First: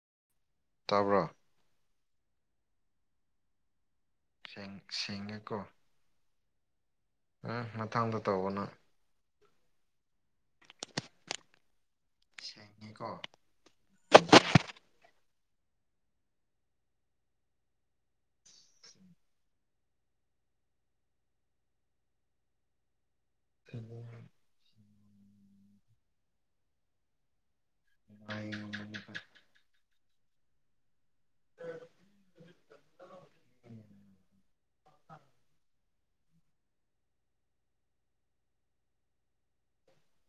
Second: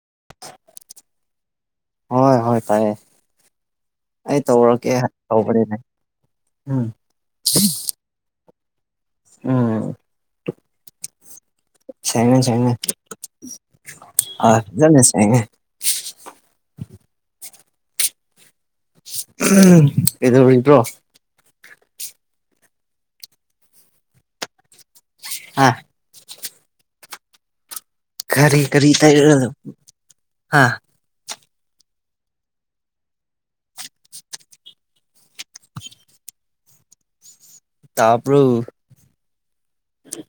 [unintelligible] ꯇꯥꯕ꯭ꯔꯥ? ꯍꯣꯏ ꯍꯣꯏ ꯇꯥꯏꯌꯦ ꯑꯩ ꯁꯦꯡ ꯇꯧꯔꯛꯀꯦ ꯍꯥꯏ ꯁꯦꯡꯉꯦꯀꯣ ꯇꯧꯕꯅꯤꯅꯦ꯫ ꯎꯝ ꯎꯝ ꯃꯊꯪꯗ ꯇꯧꯋꯣ ꯅꯪ꯫ ꯎꯝ ꯁꯦꯡꯉꯦ ꯁꯦꯡꯉꯦ ꯁꯦꯡꯉꯦꯀꯣ ꯑ ꯐꯖꯅ ꯁꯦꯡꯉꯦ꯫ ꯀꯩꯗꯧꯔꯤꯕ꯭ꯔꯣ? ꯍꯂꯣ ꯑ ꯀꯔꯤ ꯀꯔꯤ [unintelligible] ꯍꯥꯥ ꯇꯥꯕ꯭ꯔꯣ?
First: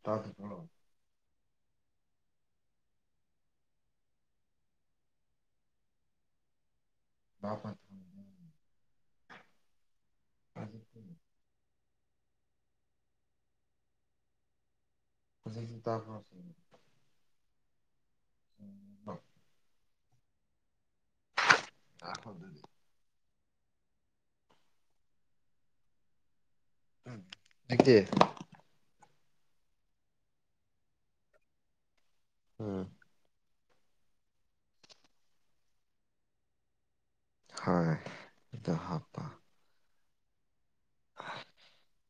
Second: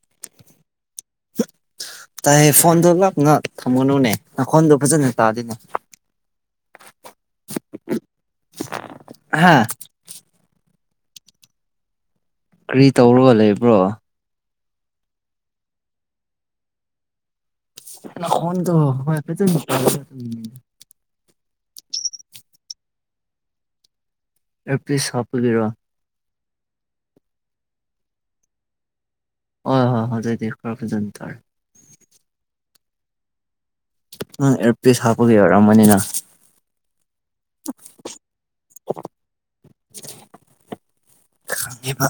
ꯇꯥꯕ꯭ꯔꯣ? ꯇꯥꯏꯍꯦ ꯐꯣꯟꯗꯣ ꯂꯥꯞꯅ ꯊꯝꯒꯅꯨꯅꯦ ꯅꯥꯈꯣꯟꯗꯣ ꯐꯖꯅ ꯇꯥꯗꯦꯅꯦ꯫ ꯍꯥꯥ ꯀꯔꯤ ꯇꯧꯔꯒ ꯂꯩꯕ꯭ꯔꯣ? ꯍꯧꯖꯤꯛꯇꯤ ꯇꯥꯕ꯭ꯔꯣ? ꯅꯈꯣꯟꯗꯣ ꯍꯣꯏ ꯐꯖꯅ ꯇꯥꯗꯕꯅꯤꯅꯦ꯫ ꯉꯥꯏꯈꯣ ꯑꯗꯨꯗꯤ ꯑꯦꯔꯄꯤꯁ ꯍꯥꯞꯄꯒꯤꯔꯣ? ꯎꯝ ꯍꯩꯖꯤꯛꯇꯤ? ꯍꯣꯍꯣꯏ ꯍꯧꯖꯤꯛꯇꯤ ꯈꯔ ꯐꯖꯅ ꯇꯥꯔꯦ꯫ ꯎꯝ ꯅꯪ ꯑꯦꯌꯔꯄꯤꯁ ꯍꯥꯞꯄꯒꯤ ꯑꯣꯏꯔꯝꯃꯅꯤꯅ꯫ ꯍꯣꯏ ꯑꯗꯨ ꯍꯥꯞꯄ ꯈꯪꯉꯦꯕ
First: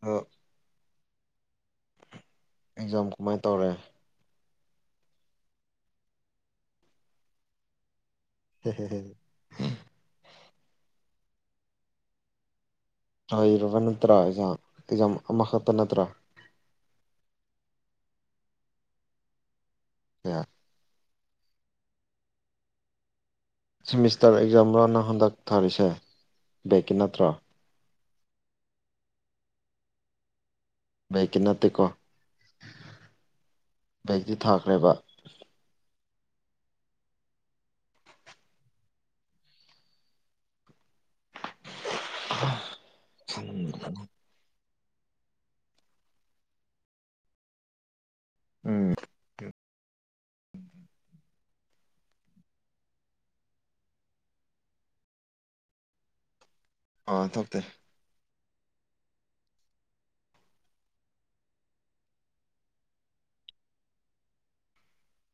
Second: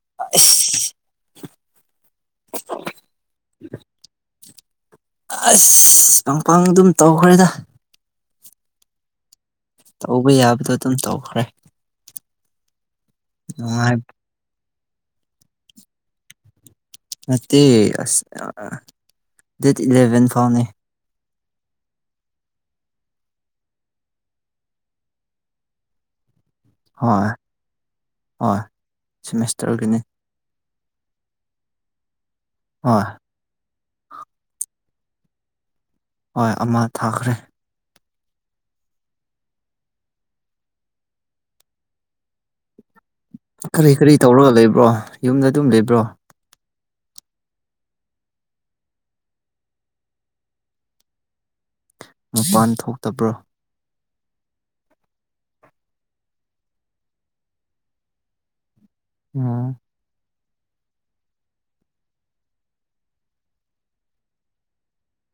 ꯑꯗꯣ ꯑꯦꯛꯖꯥꯝ ꯀꯃꯥꯏ ꯇꯧꯔꯦ? ꯑꯁ ꯄꯥꯡꯄꯥꯡ ꯑꯗꯨꯝ ꯇꯧꯈ꯭ꯔꯦꯗ꯫ ꯍꯦꯍꯦꯍꯦ ꯇꯧꯕ ꯌꯥꯕꯗꯣ ꯑꯗꯨꯝ ꯇꯧꯈ꯭ꯔꯦ ꯂꯣꯏꯔꯕ ꯅꯨꯡꯉꯥꯏꯕ ꯅꯠꯇ꯭ꯔꯥ ꯑꯦꯛꯖꯥꯝ ꯑꯦꯛꯖꯥꯝ ꯑꯃꯈꯛꯇ ꯅꯠꯇ꯭ꯔꯥ? ꯅꯠꯇꯦ ꯑꯁ ꯑ ꯗꯦꯠ ꯏꯂꯦꯚꯦꯟ ꯐꯥꯎꯅꯦ꯫ ꯁꯤꯃꯤꯁꯇꯔ ꯑꯦꯛꯖꯥꯝ ꯔꯣ ꯅꯪ ꯍꯟꯗꯛ ꯊꯥꯔꯤꯁꯦ ꯕꯦꯛꯀꯤ ꯅꯠꯇ꯭ꯔꯣ? ꯍꯣꯏ ꯍꯣꯏ ꯁꯤꯃꯤꯁꯇꯔꯒꯤꯅꯤ ꯕꯦꯛꯀꯤ ꯅꯠꯇꯦꯀꯣ? ꯑ ꯕꯦꯛꯀꯤ ꯊꯥꯈ꯭ꯔꯦꯕ? ꯍꯣꯏ ꯑꯃ ꯊꯥꯈ꯭ꯔꯦ꯫ ꯑ ꯀꯔꯤ ꯀꯔꯤ ꯇꯧꯔꯒ ꯂꯩꯕ꯭ꯔꯣ ꯌꯨꯝꯗ ꯑꯗꯨꯝ ꯂꯩꯕ꯭ꯔꯣ? ꯎꯝ ꯃꯄꯥꯟ ꯊꯣꯛꯇꯕ꯭ꯔꯣ? ꯑꯥ ꯊꯣꯛꯇꯦ꯫ ꯑꯝ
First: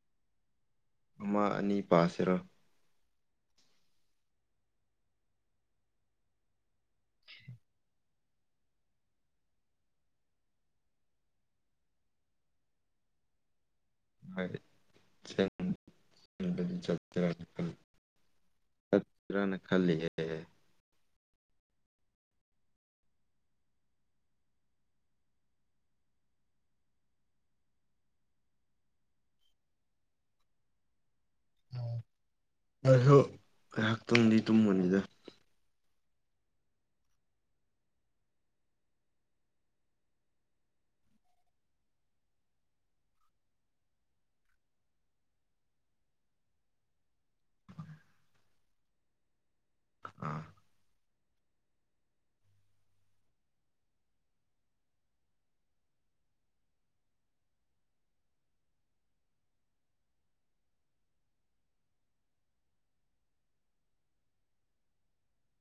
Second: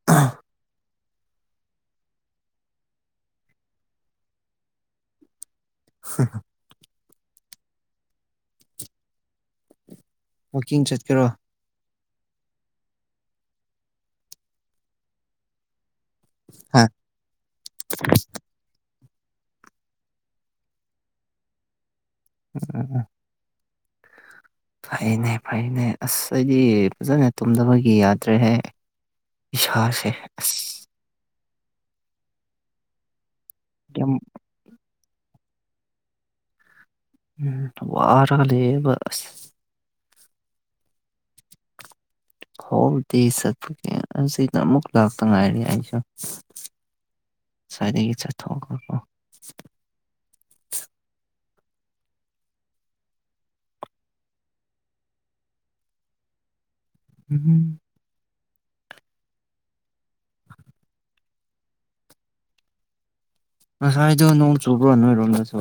ꯑ ꯑꯃꯥ ꯑꯅꯤ ꯄꯥꯁꯤꯔ? ꯍ ꯋꯥꯛꯀꯤꯡ ꯆꯠꯀꯦꯔꯥ? ꯆꯠ ꯆ ꯍꯥ [unintelligible] ꯇꯛ ꯇꯧꯖꯤꫪꯅ ꯈꯜꯂꯤ ꯌ‌ꯦꯍ‍ꯦ [unintelligible] ꯐꯩꯅꯦ ꯐꯩꯅꯦ ꯑꯁ ꯑꯩꯗꯤ ꯐꯖꯅ ꯇꯨꯝꯗꯕꯒꯤ ꯌꯥꯗ꯭ꯔꯦꯍꯦ ꯏꯁꯥꯁꯦ ꯑꯁ ꯑꯗꫭ ꯉꯥꯏꯍꯥꯛ ꯌꯥꯝ ꯇꯝꯗꯤ ꯇꯨꯝꯃꯅꯤꯗ ꯎꯝ ꯋꯥꯔꯒ ꯂꯩꯌ‌ꯦꯕ ꯈꫭꯡꯇꯤ ꯆꯠꯄꯅ‌ꯦ ꯑꯁꯤꯗꯌꯨꯛ ꯂꯥꯛꯇ ꯉꯥꯏꯔꯤ ꯑꯩꯁꯨ ꯁꯥꯏꯗꯒꯤ ꯏꯠ ꯊꯣꯛꯑꫭꯀꫭ ꯑꯥ ꯎꯝ ꯉꯁꯥꯏꯗꯣ ꯅꯣꯡ ꯆꯣꯕ꯭ꯔꯣ ꯑꯣꯏꯔꯣꯝꯗꯁꯨ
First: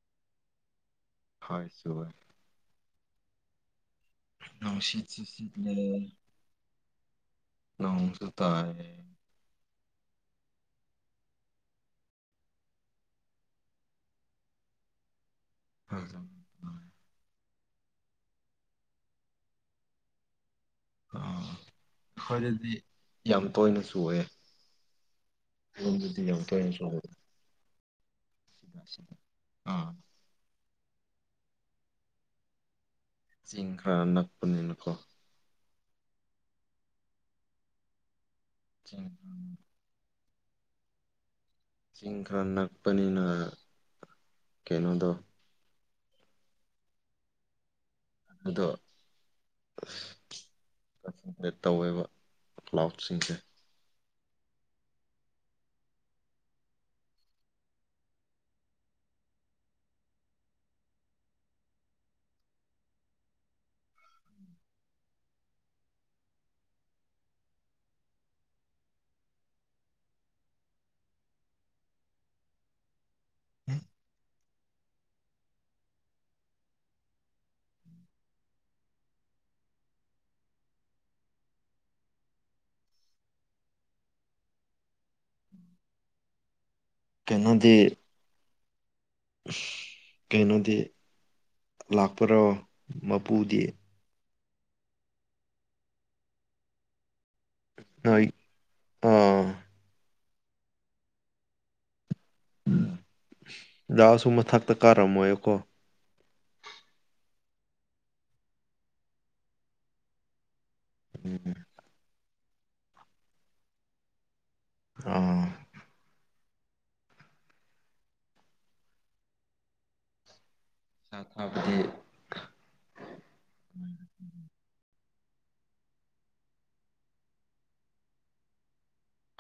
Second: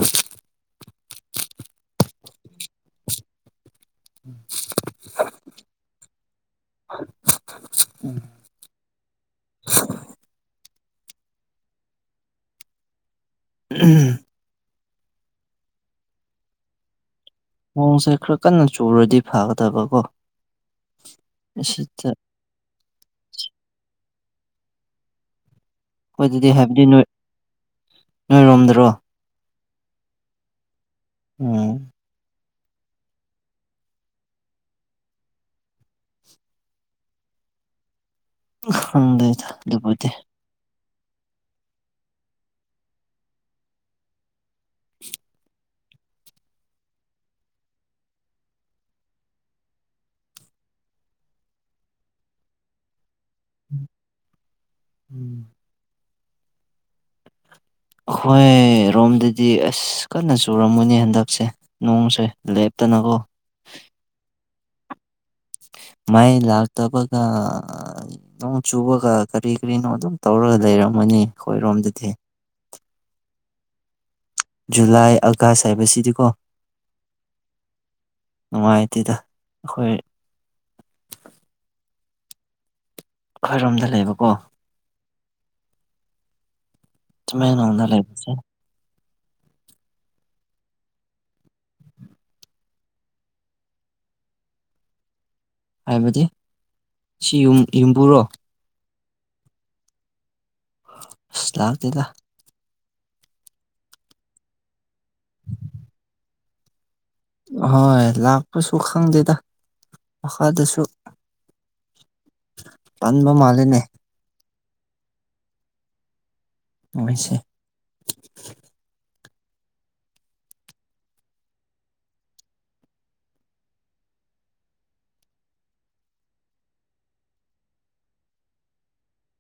ꯍꯣꯏ ꯆꯨꯏꯋ‌ꯦ ꯑꫭꯡ ꯁꯤ ꯁꯤ ꯁꯤꯠ ꯆꯤꯠꯂꯩ ꯅꯣꯡꯁꯨ ꯇꯥꯑ‌ꯦ [unintelligible] ꯎꯝ ꯍꯣꯏꯖꯝ ꯑꯣꯡꯁꯦ ꯈꯔ ꯀꯟꯅ ꯆꯨꯔꯗꯤ ꯐꯒꯗꯕ ꯀꯣ ꯑꯥ ꯑꯩꯈꯣꯏ ꯗꯗꯤ ꯌꯥꯝ ꯇꯣꯏꯅ ꯆꯨꯏꯑꯦ ꯈꯩꫪꫭꯝꯗꯤ ꯌꯥꯝ ꯑꯩꯈꯣꯏꯗꯗꯤ ꯇꫭꯅ ꯍꯥꯏꯕꯗꯤ ꯅꯣꯏ ꯆꯨꯏꯌ‌ꯦ ꯅꯣꯏꯔꯣꯝꯗꯔꯣ ꯑꯥ ꯎꯝ ꯆꯤꯡ ꯈꯔ ꯅꯛꯄꯅꯤꯅꯀꯣ ꯆꯤꯡ ꯍꯪꯗ‌‌ꯦꯗ ꯑꯗꯨꯄꯨ ꯂꯩꯇ‌ꯦ ꯆꯤꯡ ꯈꯔ ꯅꯛꯄꯅꯤꯅ ꯀꯩꯅꯣꯗꯣ ꯑꯗꯣ ꯀꯛ ꯆꯤꯡꯗ ꯇꯧꯋꯦꯕ ꯀ꯭ꯂꯥꯎꯠꯁꯤꯡꯁꯦ ꯎꯝ ꯑꯩꯈꯣꯏ ꯔꯣꯝꯗꯗꯤ ꯑꯁ ꯀꯟꯅ ꯆꯨꯔꯝꯃꯨꯅꯦ ꯍꯟꯗꯛꯁꯦ ꯅꯣꯡꯁꯦ ꯂꯦꯞ ꯇꯟꯅꯒꫭ [inaudible] [inaudible] ꯃꯩꯏ ꯂꯥꯛꯇꯕꯒ ꯅꯣꯡ ꯆꯨꯕꯒ ꯀꯔꯤ ꯀꯔꯤꯅꯣ ꯑꯗꯨꯝ ꯇꯧꯔꯒ ꯂꯩꯔꯝꯃꯣ ꯃꯅꯤ ꯑꯩꯈꯣꯏꯔꯣꯝꯗꯗꯤ [unintelligible] ꯖꯨꯂꯥꯏ ꯑꯀꯥꯁ ꯍꯥꯏꯕꯁꯤꯗꯤꯀꯣ ꯅꯨꯡꯉꯥꯏꯇꯦꯗ ꯑꯩꯈꯣꯏ ꯑꯩꯈꯣꯏꯔꯣꯝꯗ ꯂꯩꯕꯀꯣ ꯀꯩꯅꯣꯗꯤ ꯇꯥꯌ‌ꯦꯡꯂꫭꯡꯗ ꯂꯩꯕꯁ‌ꯦ ꯀꯩꯅꯣꯗꯤ ꯂꯥꯛꯄ꯭ꯔꯣ ꯃꯄꯨꯗꯤ ꯍꯥꯏꯕꯗꯤ ꯁꯤ ꯌꯨꯝ ꯌꯨꯝꯕꯨꯔꯣ ꯅꯣꯏ ꯑꯥ ꯑꯁ ꯂꯥꯛꯇ‌ꯦꯗ ꯂꯥꯛꯑꯁꯨ ꯃꯊꯛꯇ ꯀꯥꯔꯝꯃꯣꯏꯀꯣ ꯑꯍꫭꯏ ꯂꯥꯛꯄꯁꯨ ꯈꯪꯗꯦꯗ ꯃꯈꯥꯗꯁꯨ ꯎꯝ ꯄꯥꯟꯕ ꯃꯥꯜꯂ‌‌ꯦꯅꯦ ꯑꯥ ꯃꫭꯏꯁꯦ ꯆꯥꯊꯕꯗꯤ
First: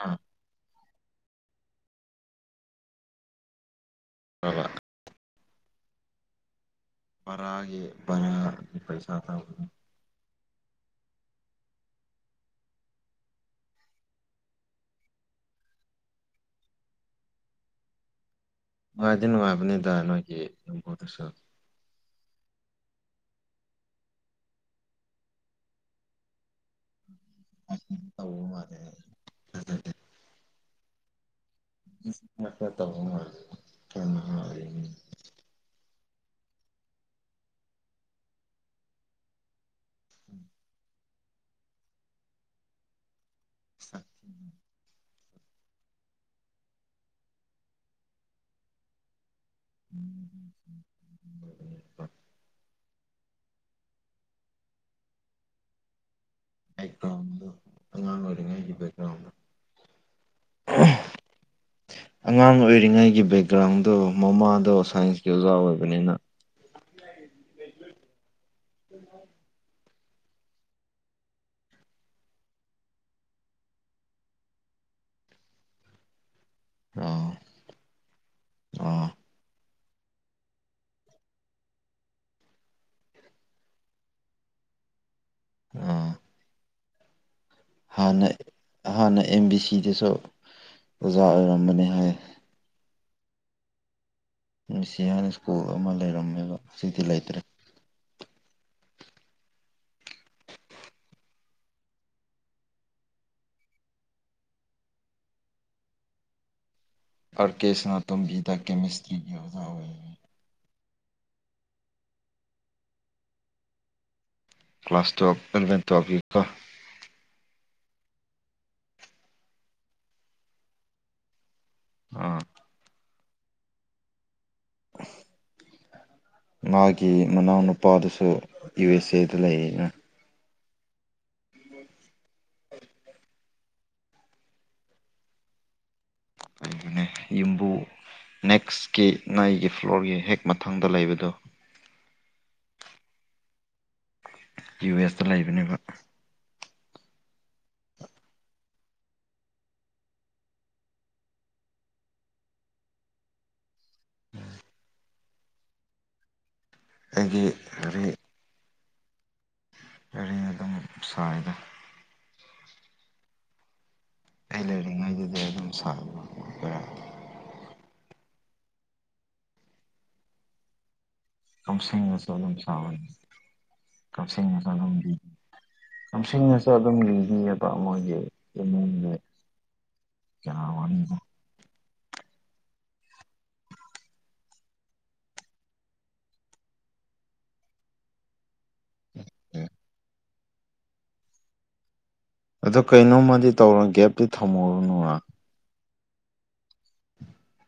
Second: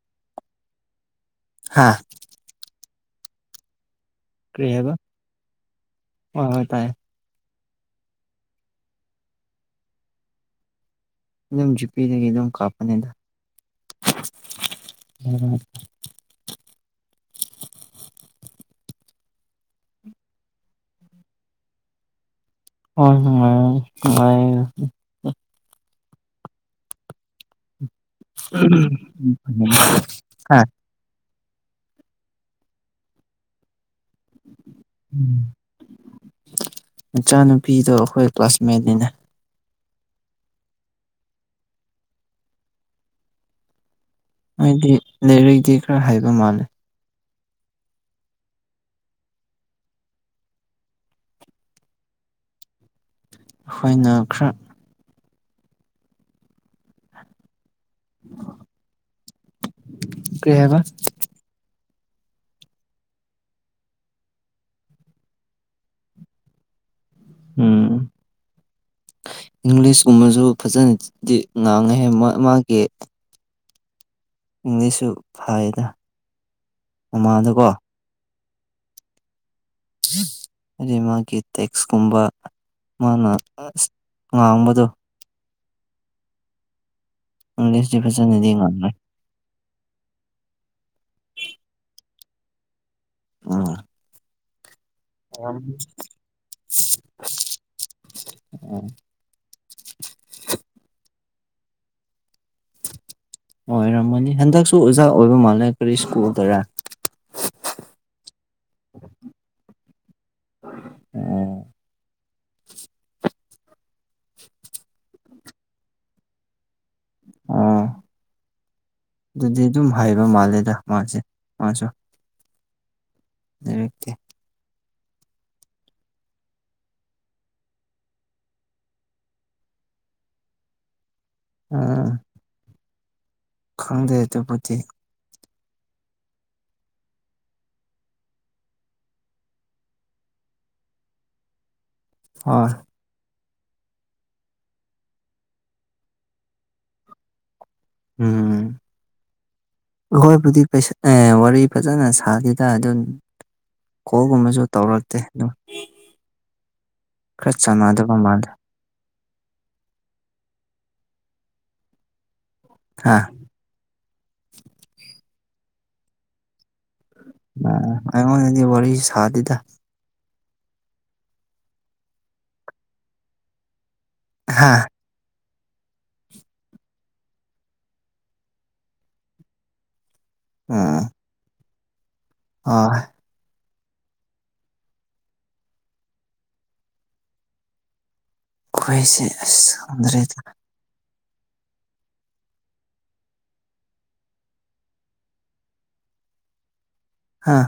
ꯑꯥ ꯍꯥꯥ ꯐꯕ ꯀꯔꯤ ꯍꯥꯏꯕ ꯍꯣꯏ ꯍꯣꯏ ꯇꯥꯏꯌꯦ ꯔꯒꯦꯅ ꯄꯩꯁꯥ ꯇꯥ ꯑꯗꯨꯝ ꯖꯤꯄꯤꯗꯒꯤ ꯑꯗꯨꯝ ꯀꯥꯞꯄꯅꯤꯗ ꯑꯣ ꯅꯨꯡꯉꯥꯏꯗꯤ ꯅꯨꯡꯉꯥꯏꯕꯅꯤꯗ ꯅꯣꯏꯒꯤ ꯌꯥꯝꯐꯣꯗꯁꯨ ꯍꯣꯏ ꯍ ꯅꯨꯡꯥꯏ ꯇꯧꯕ ꯃꯥꯜꯂꯦ ꯊꯥꯖꯗꯦ ꯀ ꯦ ꯇ ꯎꯝ ꯃꯆꯥꯅꯨꯄꯤꯗꯣ ꯑꯩꯈꯣꯏ ꯀ꯭ꯂꯥꯁꯃꯦꯠꯅꯤꯅꯦ ꯎꯝ ꯑ ꯍꯥꯏꯗꯤ ꯂꯩꯔꯛꯗꯤ ꯈꯔ ꯍꯥꯏꯕ ꯃꯥꯜꯂꯦ [unintelligible] ꯑꯩꯈꯣꯏꯅ ꯈꯔ ꯕꯦꯛꯒ꯭ꯔꯥꯎꯟꯗꯣ ꯑꯉꯥꯡ ꯑꯣꯏꯔꯤꯉꯩꯒꯤ ꯕꯦꯛꯒ꯭ꯔꯥꯎꯟꯗꯣ ꯀꯩ ꯍꯥꯏꯕ ꯑꯉꯥꯡ ꯑꯣꯏꯔꯤꯉꯩꯒꯤ ꯕꯦꯛꯒ꯭ꯔꯥꯎꯟꯗꯣ ꯃꯃꯥꯗꯣ ꯁꯥꯏꯟꯁꯀꯤ ꯑꯣꯖꯥ ꯑꯣꯏꯕꯅꯤꯅ ꯎꯝ ꯏꯪꯂꯤꯁ ꯀꯨꯝꯕꯁꯨ ꯐꯖꯅꯗꯤ ꯉꯥꯡꯉꯦ ꯃꯥꯒꯤ ꯏꯪꯂꯤꯁꯁꯨ ꯐꯩꯌꯦꯗ ꯑꯣ ꯃꯃꯥꯗꯀꯣ ꯑꯣ ꯑꯗꯨ ꯃꯥꯒꯤ ꯇꯦꯛꯁꯀꯨꯝꯕ ꯃꯥꯅ ꯉꯥꯡꯕꯗꯣ ꯑꯥ ꯏꯪꯂꯤꯁꯇꯤ ꯍꯥꯟꯅ ꯐꯖꯅꯗꯤ ꯉꯥꯡꯉꯦ ꯍꯥꯟꯅ ꯑꯦꯝ ꯕꯤ ꯁꯤꯗꯁꯨ ꯑꯣꯖꯥ ꯑꯣꯏꯔꯝꯕꯅꯤ ꯍꯥꯏ ꯑꯥ ꯃꯤꯁꯤ ꯍꯥꯏꯅ ꯁ꯭ꯀꯨꯜ ꯑꯃ ꯂꯩꯔꯝꯃꯦꯕ ꯁꯤꯗꯤ ꯂꯩꯇ꯭ꯔꯦ ꯑ ꯑꯣꯏꯔꯝꯃꯅꯤ ꯍꯟꯗꯛꯁꯨ ꯑꯣꯖꯥ ꯑꯣꯏꯕ ꯃꯥꯜꯂꯦ ꯀꯔꯤ ꯁ꯭ꯀꯨꯜꯗꯔ ꯑꯥꯔ ꯀꯦ ꯁꯅꯥꯇꯣꯝꯕꯤꯗ ꯀꯦꯃꯤꯁꯇ꯭ꯔꯤꯒꯤ ꯑꯣꯖꯥ ꯑꯣꯏ ꯑꯣ ꯀ꯭ꯂꯥꯁ ꯇ꯭ꯌꯦꯋꯦꯜ ꯑꯦꯂꯚꯦꯟ ꯇꯨꯌꯦꯋꯦꯜꯐꯒꯤꯀꯣ ꯑꯣ ꯑꯗꯨꯗꯤ ꯑꯗꯨꯝ ꯍꯥꯏꯕ ꯃꯥꯜꯂꯦꯗ ꯃꯥꯁꯦ ꯑꯆꯥꯥ ꯑꯥ ꯑꯗꯨꯀꯦ [inaudible] ꯃꯥꯒꯤ ꯃꯅꯥꯎꯅꯨꯄꯥꯗꯨꯁꯨ ꯌꯨ ꯑꯦꯁ ꯑꯦꯗ ꯂꯩ ꯑꯅ ꯑꯥ ꯈꯪꯗꯦ ꯆꯦ ꯄꯨꯠꯇ ꯅꯦꯌꯨꯝꯕꯨ ꯅꯦꯛꯁꯀꯤ ꯅꯩꯒꯤ ꯐ꯭ꯂꯣꯔꯒꯤ ꯍꯦꯛ ꯃꯊꯪꯗ ꯂꯩꯕꯗꯨ ꯑꯣ ꯌꯨ ꯑꯦꯁꯇ ꯂꯩꯕꯅꯦꯕ ꯎꯝ ꯑꯩꯈꯣꯏꯕꯨꯗꯤ ꯋꯥꯔꯤ ꯐꯖꯅ ꯁꯥꯗꯦꯗ ꯑꯗꯨꯝ ꯀꯣꯜꯒꯨꯝꯕꯁꯨ ꯇꯧꯔꯛꯇꯦ ꯑꯗꯨꯝ ꯑꯩꯒꯤ ꯈꯔ ꯆꯥꯟꯅꯗꯕ ꯃꯥꯜꯂꯦ ꯀꯔꯤ ꯑꯗꯨꯝ ꯁꯔꯗ ꯑꯥ ꯑꯩ ꯂꯩꯔꯤꯉꯩꯗꯨꯗꯤ ꯑꯗꯨꯝ ꯁꯔ ꯑꯩꯉꯣꯟꯗꯤ ꯋꯥꯔꯤ ꯁꯥꯗꯗꯥ ꯀꯝꯁꯤꯡ ꯃꯁꯂꯝ ꯁꯥꯕꯅꯤ ꯀꯝꯁ ꯍꯥ ꯃꯁꯂꯝ ꯅꯤꯡꯁꯤꯡꯉꯁꯨ ꯑꯗꯨꯝ ꯂꯤꯈꯤꯌꯦꯗꯣ ꯃꯣꯏꯒꯤ ꯏꯃꯨꯡꯒꯤ ꯁꯂꯝ ꯑꯥ ꯑꯩꯈꯣꯏꯁꯦ ꯑꯁꯗꯔꯦꯗ ꯑꯗꯨ ꯀꯩꯅꯣꯃꯗꯤ ꯇꯧꯔꯣ ꯒꯦꯞꯇꯤ ꯊꯝꯃꯨꯔꯨꯅꯨꯔ ꯍꯥꯥ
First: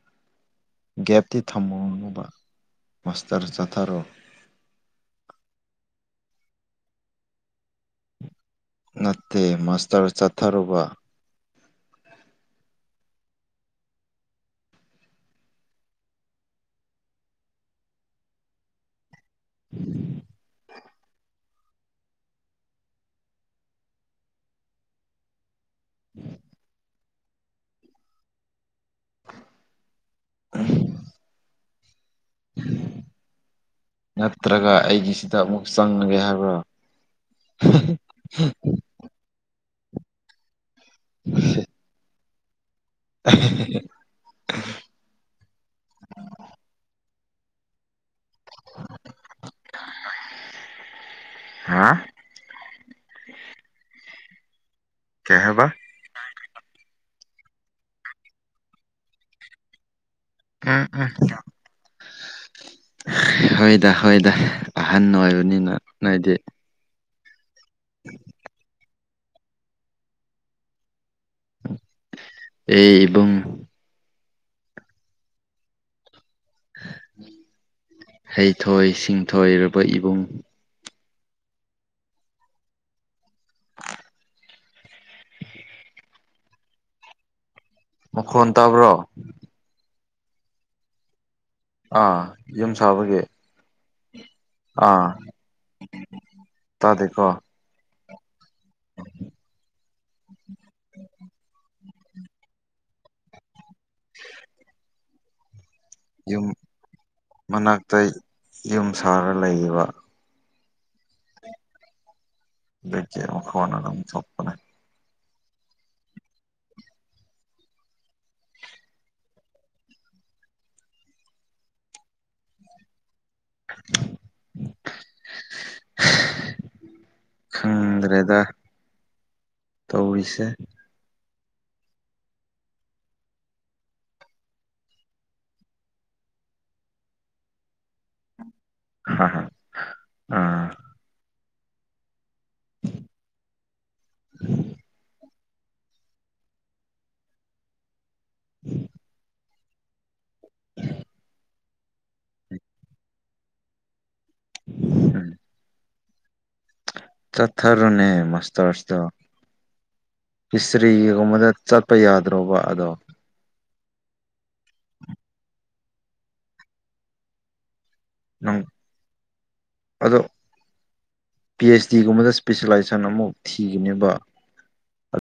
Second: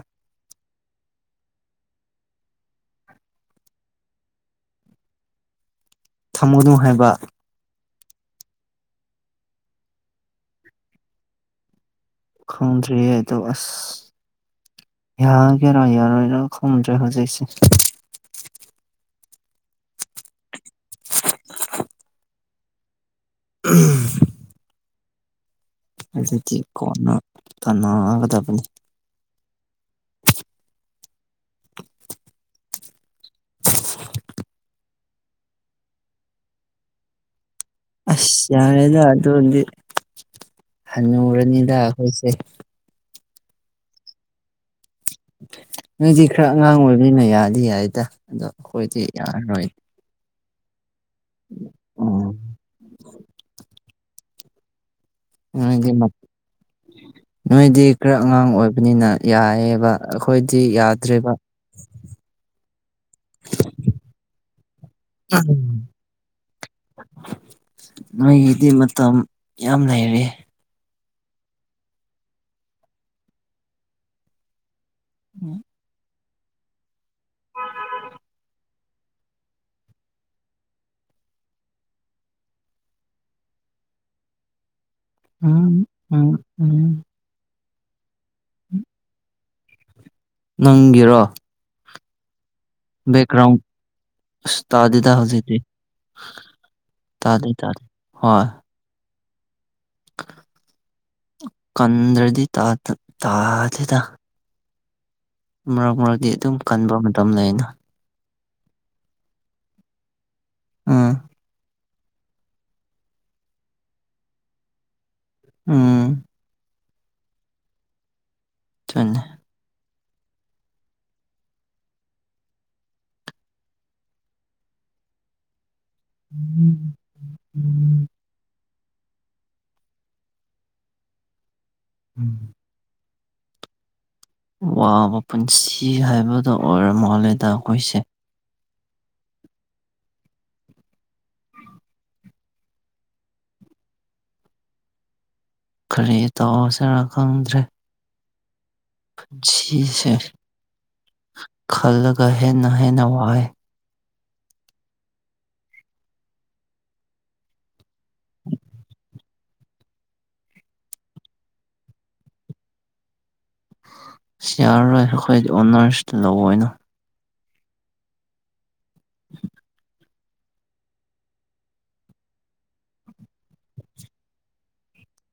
ꯒꯦꯞꯇꯤ ꯊꯝꯃꯨꯔꯥꯅꯨꯕ ꯃꯥꯁꯇꯔ ꯆꯠꯊꯔꯣ ꯊꯝꯃꯨꯒꯅꯨ ꯍꯥꯏꯕ ꯅꯠꯇꯦ ꯃꯥꯁꯇꯔ ꯆꯠꯊꯔꯨꯕ ꯈꯣꯡꯗꯔꯤꯗ ꯑꯁ ꯈꫭꯗ꯭ꯔꯤ ꯍꯧꯖꯤꯏꯁꯤ [inaudible] ꯎꯝ ꯑꯗꯨꯗꯤ ꯀꯣꯟꯅ ꯇꯅꯒꯗꯕꯅꯤ [inaudible] ꯅꯠꯇ꯭ꯔꯒ ꯑꯩꯒꯤꯁꯤꯗ ꯑꯃꯨꯛ ꯆꯪꯉꯒꯦ ꯍꯥꯏꯕ꯭ꯔꯥ ꯑꯁ ꯌꯥꯗ ꯑꯗꯨꯗ ꯍꯟꯅꯣꯔꯅꯤꯗꯥꯈꯣꯏꯁꯦ [inaudible] ꯅꯣꯏꯗꯤ ꯈꯔ ꯑꯉꯥꯡ ꯑꯣꯏꯕꯅꯤꯅ ꯌꯥꯗꯤ ꯍꯥꯏꯗ ꯑꯗꯣ ꯑꯩꯈꯣꯏꯗꯤ ꯌꯥꯔꯔꯣꯏ ꯍꯥ [inaudible] ꯀꯩ ꯍꯥꯏꯕ ꯅꯣꯏꯗꯤ ꯅꯣꯏꯗꯤ ꯈꯔ ꯑꯉꯥꯡ ꯑꯣꯏꯕꯅꯤꯅ ꯌꯥꯏꯑꯌꯦꯕ ꯑꯩꯈꯣꯏꯗꯤ ꯎꯝ ꯎꯝ ꯌꯥꯗ꯭ꯔꯦꯔꯤꯕ ꯍꯣꯏꯗ ꯍꯣꯏꯗ ꯑꯍꯟ ꯑꯣꯏꯕꯅꯤꯅ ꯅꯣꯏꯗꯤ ꯅꯣꯏꯒꯤꯗꯤ ꯃꯇꯝ ꯌꯥꯝ ꯂꯩꯔꯦ ꯑꯦꯕ ꯎꯝ ꯍꯩꯊꯣꯏ ꯁꯤꯡꯊꯣꯏꯔꯕ ꯏꯕꯨꯡ ꯎꯝ ꯎꯝ ꯎꯝ ꯃꯈꯣꯟ ꯇꯥꯕ꯭ꯔꯣ ꯅꯪꯒꯤꯔꯣ ꯑꯥ ꯌꯨꯝ ꯁꯥꯕꯒꯤ ꯑ ꯑꯥ ꯇꯥꯗꯤꯗ ꯍꯧꯖꯤꯛꯇꯤ ꯇꯥꯗꯦꯀꯣ ꯇꯥꯗꯤ ꯇꯥꯗꯤꯦ ꯍꯣꯏ ꯀꯟꯗ꯭ꯔꯗꯤ ꯇꯥꯗꯤꯗ ꯃꯔꯛ ꯃꯔꯛꯇꯗꯤ ꯌꯨꯝ ꯑꯗꯨꯝ ꯀꯟꯕ ꯃꯇꯝ ꯂꯩ ꯑꯩꯅ ꯃꯅꯥꯛꯇ ꯌꯨꯝ ꯁꯥꯔ ꯂꯩꯌꯦꯕ ꯑꯥ ꯂꯩꯆꯦ ꯁꯣꯄꯅꯦ ꯎꯝ ꯊꯃꯦ [inaudible] [inaudible] ꯈꯪꯗ꯭ꯔꯦꯗ ꯇꯧ ꯏꯁ ꯎꯝ ꯋꯥꯕ ꯄꯨꯟꯁꯤ ꯍꯥꯏꯕꯗꯣ ꯑꯣꯏꯔ ꯃꯥꯜꯂꯦꯗ ꯑꯩꯈꯣꯏꯁꯦ ꯍ ꯍ ꯑ ꯀꯔꯤ ꯇꯧꯁꯤꯔꯥ ꯈꯪꯗ꯭ꯔꯦ ꯎꯝ ꯁꯤ ꯁꯔ [inaudible] ꯈꯜꯒꯍꯦ ꯅꯍꯦ ꯅꯋꯥꯏ ꯎ ꯆꯠꯊꯔꯅꯦ ꯃꯁꯇꯔꯁꯗ ꯍꯤꯁꯇ꯭ꯔꯤꯒꯤꯒꯨꯝꯕꯗ ꯆꯠꯄ ꯌꯥꯗ꯭ꯔꯕ ꯑꯗꯣ ꯁꯤꯌꯥꯔꯣꯏ ꯑꯩꯈꯣꯏ ꯑꯣꯅꯔꯁ ꯂꯧꯑꯣ ꯑꯣꯏꯅ ꯎꯝ [unintelligible] ꯑꯗꯣ ꯄꯤ ꯑꯩꯆ ꯗꯤꯒꯨꯝꯕꯗ ꯏꯁꯄꯤꯦꯁꯦꯂꯥꯏꯖꯦꯁꯟ ꯑꯃꯐꯛ ꯊꯤꯒꯅꯦꯕ